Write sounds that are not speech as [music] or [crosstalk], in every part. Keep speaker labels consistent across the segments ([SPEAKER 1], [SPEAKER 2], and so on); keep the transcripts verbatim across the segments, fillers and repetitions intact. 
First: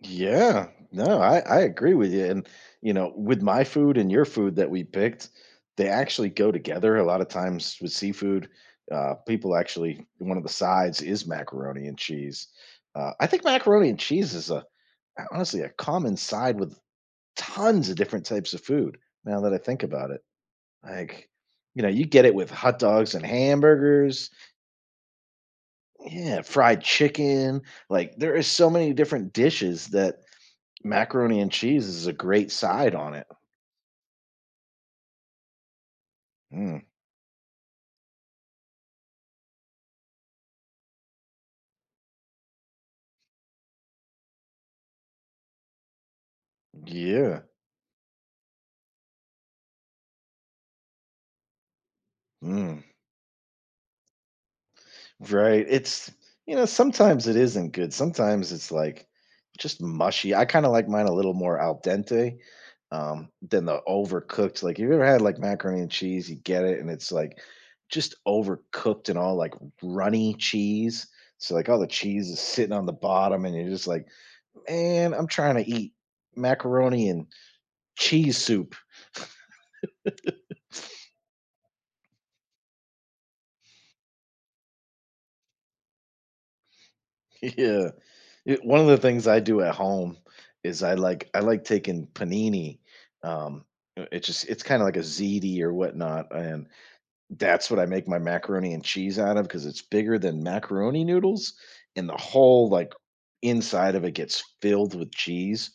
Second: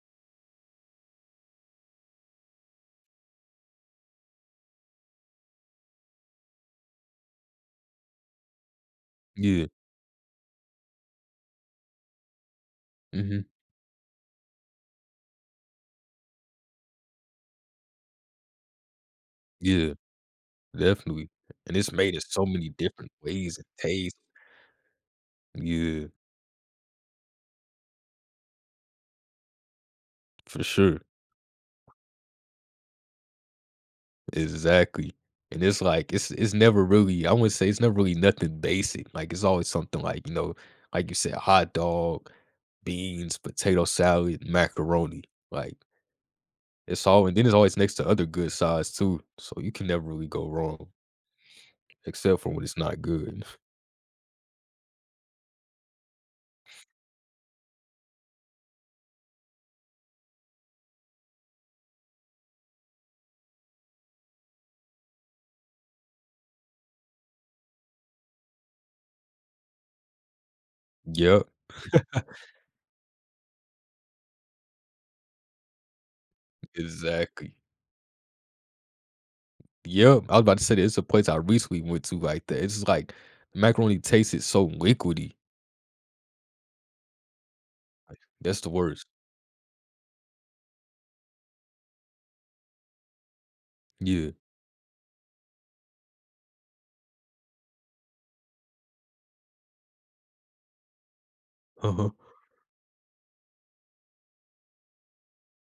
[SPEAKER 1] Yeah. No, I I agree with you, and, you know, with my food and your food that we picked, they actually go together a lotta times with seafood. Uh, people
[SPEAKER 2] Yeah.
[SPEAKER 1] actually one of the sides is macaroni and cheese. Uh, I think
[SPEAKER 2] Mhm.
[SPEAKER 1] macaroni and cheese is a a, honestly, a common side with tons of different types of food, now that I think
[SPEAKER 2] Yeah,
[SPEAKER 1] about it,
[SPEAKER 2] definitely,
[SPEAKER 1] like,
[SPEAKER 2] and
[SPEAKER 1] you know,
[SPEAKER 2] it's
[SPEAKER 1] you
[SPEAKER 2] made in
[SPEAKER 1] get it
[SPEAKER 2] so
[SPEAKER 1] with
[SPEAKER 2] many
[SPEAKER 1] hot
[SPEAKER 2] different
[SPEAKER 1] dogs and
[SPEAKER 2] ways and taste.
[SPEAKER 1] hamburgers.
[SPEAKER 2] Yeah.
[SPEAKER 1] Yeah, fried chicken, like there is so many different dishes that
[SPEAKER 2] For sure.
[SPEAKER 1] macaroni and cheese is a great side on it.
[SPEAKER 2] Exactly, and it's, like, it's it's never
[SPEAKER 1] Mm.
[SPEAKER 2] really I wouldn't say it's never really nothing basic. Like, it's always something like, you know, like you say, a hot dog, beans, potato salad, macaroni. Like it's all and then
[SPEAKER 1] Yeah.
[SPEAKER 2] it's always next to other good sides too, so you can never really go wrong except for when it's
[SPEAKER 1] Mm.
[SPEAKER 2] not good. [scoffs]
[SPEAKER 1] Right, it's you know, sometimes it isn't good. Sometimes it's, like, just mushy. I kinda like mine a little more al dente, um, than the overcooked, like, you ever had, like, macaroni and cheese, you get it, and it's, like, just overcooked and all, like, runny cheese,
[SPEAKER 2] Yep.
[SPEAKER 1] so, like, all the
[SPEAKER 2] [chuckles]
[SPEAKER 1] cheese is sitting on the bottom, and you're just like, "Man, I'm tryna eat macaroni and
[SPEAKER 2] esactly.
[SPEAKER 1] cheese soup."
[SPEAKER 2] Yep, I was about
[SPEAKER 1] [laughs]
[SPEAKER 2] to say there's a place I recently went to, like, that it's just, like, macaroni tasted so liquidy.
[SPEAKER 1] Yeah.
[SPEAKER 2] Like,
[SPEAKER 1] I
[SPEAKER 2] that's the
[SPEAKER 1] one of the
[SPEAKER 2] worst.
[SPEAKER 1] things I do at home is I like I like taking panini, um it's
[SPEAKER 2] Yeah.
[SPEAKER 1] just it's kinda like a ziti or whatnot, and that's what I make my macaroni and cheese out of because it's bigger than macaroni noodles and
[SPEAKER 2] Uh-huh.
[SPEAKER 1] the whole, like, inside of it gets filled with cheese.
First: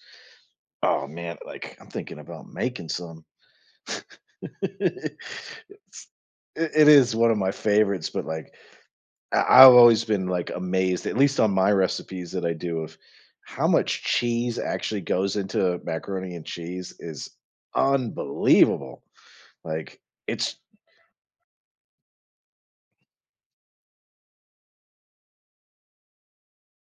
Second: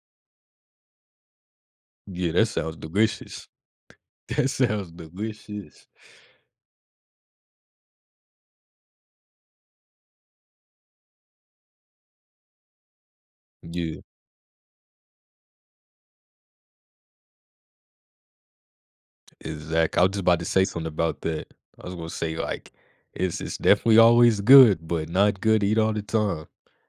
[SPEAKER 1] Oh, man, like, I'm thinking
[SPEAKER 2] Yeah,
[SPEAKER 1] about
[SPEAKER 2] that sounds
[SPEAKER 1] making some.
[SPEAKER 2] delicious
[SPEAKER 1] [laughs]
[SPEAKER 2] that sounds delicious.
[SPEAKER 1] It's I It is one of my favorites, but, like, I I've always been, like, amazed- at least on my recipes that I do- of how
[SPEAKER 2] Yeah.
[SPEAKER 1] much cheese actually goes into macaroni and cheese is unbelievable,
[SPEAKER 2] Exact
[SPEAKER 1] like,
[SPEAKER 2] I was just about to
[SPEAKER 1] it's
[SPEAKER 2] say something about that. I was gonna say, like, it's it's definitely always good, but not good eat all the time.